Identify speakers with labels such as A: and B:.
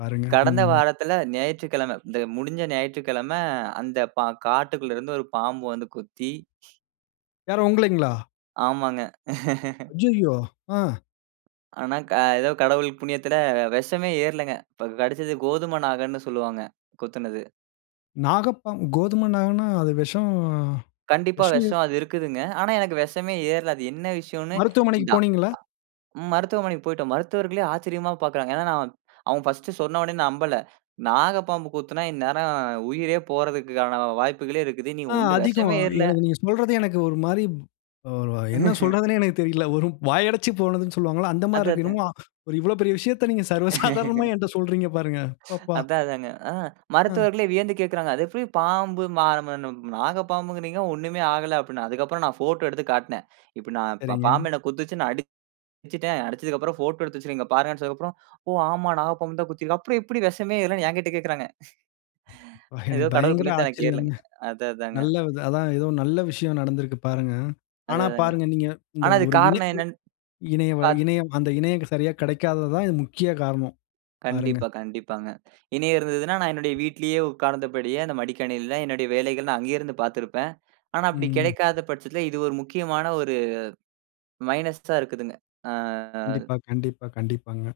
A: பாருங்க,
B: கடந்த
A: ம்.
B: வாரத்துல ஞாயிற்றுக்கிழம, இந்த முடுஞ்ச ஞாயிற்றுக்கிழம அந்த பா காட்டுக்குள்ள இருந்து ஒரு பாம்பு வந்து கொத்தி
A: யாரு உங்களைங்களா?
B: ஆமாங்க.
A: அய்யய்யோ! ஆ.
B: ஆனா, அ ஏதோ கடவுள் புண்ணியத்துல வெஷமே ஏறுலங்க. இப்போ கடுச்சது கோதும நாகன்னு சொல்லுவாங்க கொத்துனது.
A: நாகப்பாம்பு கோதுமை நாகன்னா, அது வெஷம்
B: கண்டிப்பா.
A: வெஷம்ல,
B: வெஷம் அது இருக்குதுங்க. ஆனா எனக்கு வெஷமே ஏற்ல. அது என்ன விஷயன்னு
A: மருத்துவமனைக்கு
B: டா,
A: போனீங்களா?
B: நா மருத்துவமனைக்கு போய்ட்டோம். மருத்துவர்களே ஆச்சரியமா பாக்கறாங்க. ஏன்னா, நான் அவங்க ஃபர்ஸ்ட் சொன்னோன நம்பல. நாகப்பாம்பு கொத்தினா இந்நேரம் உயிரே போறதுக்கான வாய்ப்புகளே இருக்குது. நீ
A: ஆ
B: ஒண்ணும்
A: அதிகம்.
B: விஷமே ஏறல.
A: எனக்கு நீங்க சொல்றது எனக்கு ஒரு மாரி அ என்ன சொல்றதுன்னே எனக்குத் தெரியல. ஒரு வாயடச்சுப் போனதுன்னு சொல்லுவாங்கல்ல, அந்த மாரி
B: அதான்
A: இருக்கு.
B: அதா.
A: என்னமோ ஒரு இவ்ளோ பெரிய விஷயத்த நீங்க சர்வ சாதாரணமா என்ட்ட சொல்றீங்க பாருங்க. அப்பப்பா!
B: அதான் அதாங்க. ஆ
A: ம்.
B: மருத்துவர்களே வியந்து கேக்கறாங்க. அது எப்படி பாம்பு மா நா [unintelligible] நாகப் பாம்புங்கறீங்க ஒண்ணுமே ஆகல அப்படின்னு. அதுக்கப்புறம் நான் ஃபோட்டோ எடுத்து காட்டுனேன். இப்ப நான் பா
A: சரிங்க.
B: பாம்பு என்ன கொத்துச்சு, நான் அடுச்சுட்டேன். அடுச்சதுக்கப்புறம் ஃபோட்டோ எடுத்து வச்சுருக்கேன் இங்க பாருங்கன்னு சொன்னதுக்கு அப்புறம், ஓ! ஆமா நாகப்பாம்பு தான் கொத்தி இருக்கு. அப்புறம் எப்படி வெஷமே ஏறலன்னு எங்கிட்ட கேக்கறாங்க.
A: எனக்கு
B: ஏதோ கடவுள்
A: பயங்கர
B: புண்ணியத்துல எனக்கு ஏறுலங்க.
A: ஆச்சரியங்க.
B: அதான் அதாங்க.
A: நல்ல வித அதுதான் ஏதோ நல்ல விஷயம் நடந்திருக்கு பாருங்க. ஆனா
B: அதான் அதாங்க.
A: பாருங்க நீங்க இந்த
B: ஆனா
A: ஒரு
B: அதுக்கு
A: இணை
B: காரணம் என்னன்னு.
A: இணைய
B: பாத்
A: இணையம் அந்த இணையம் சரியா கிடைக்காதது தான் முக்கிய காரணம். பாருங்க.
B: கண்டிப்பா, கண்டிப்பாங்க. இனி இருந்ததுன்னா நான் என்னுடைய வீட்லயே உக்கார்ந்தபடியே அந்த மடிக்கணினியில என்னுடைய வேலைகள் நா அங்கே இருந்து பாத்துருப்பேன். ஆனா அப்படி
A: ம்.
B: கெடைக்காத பட்சத்தில இது ஒரு முக்கியமான ஒரு மைனஸ்ஸா இருக்குதுங்க. ஆ ஆ.
A: கண்டிப்பா கண்டிப்பா. கண்டிப்பாங்க.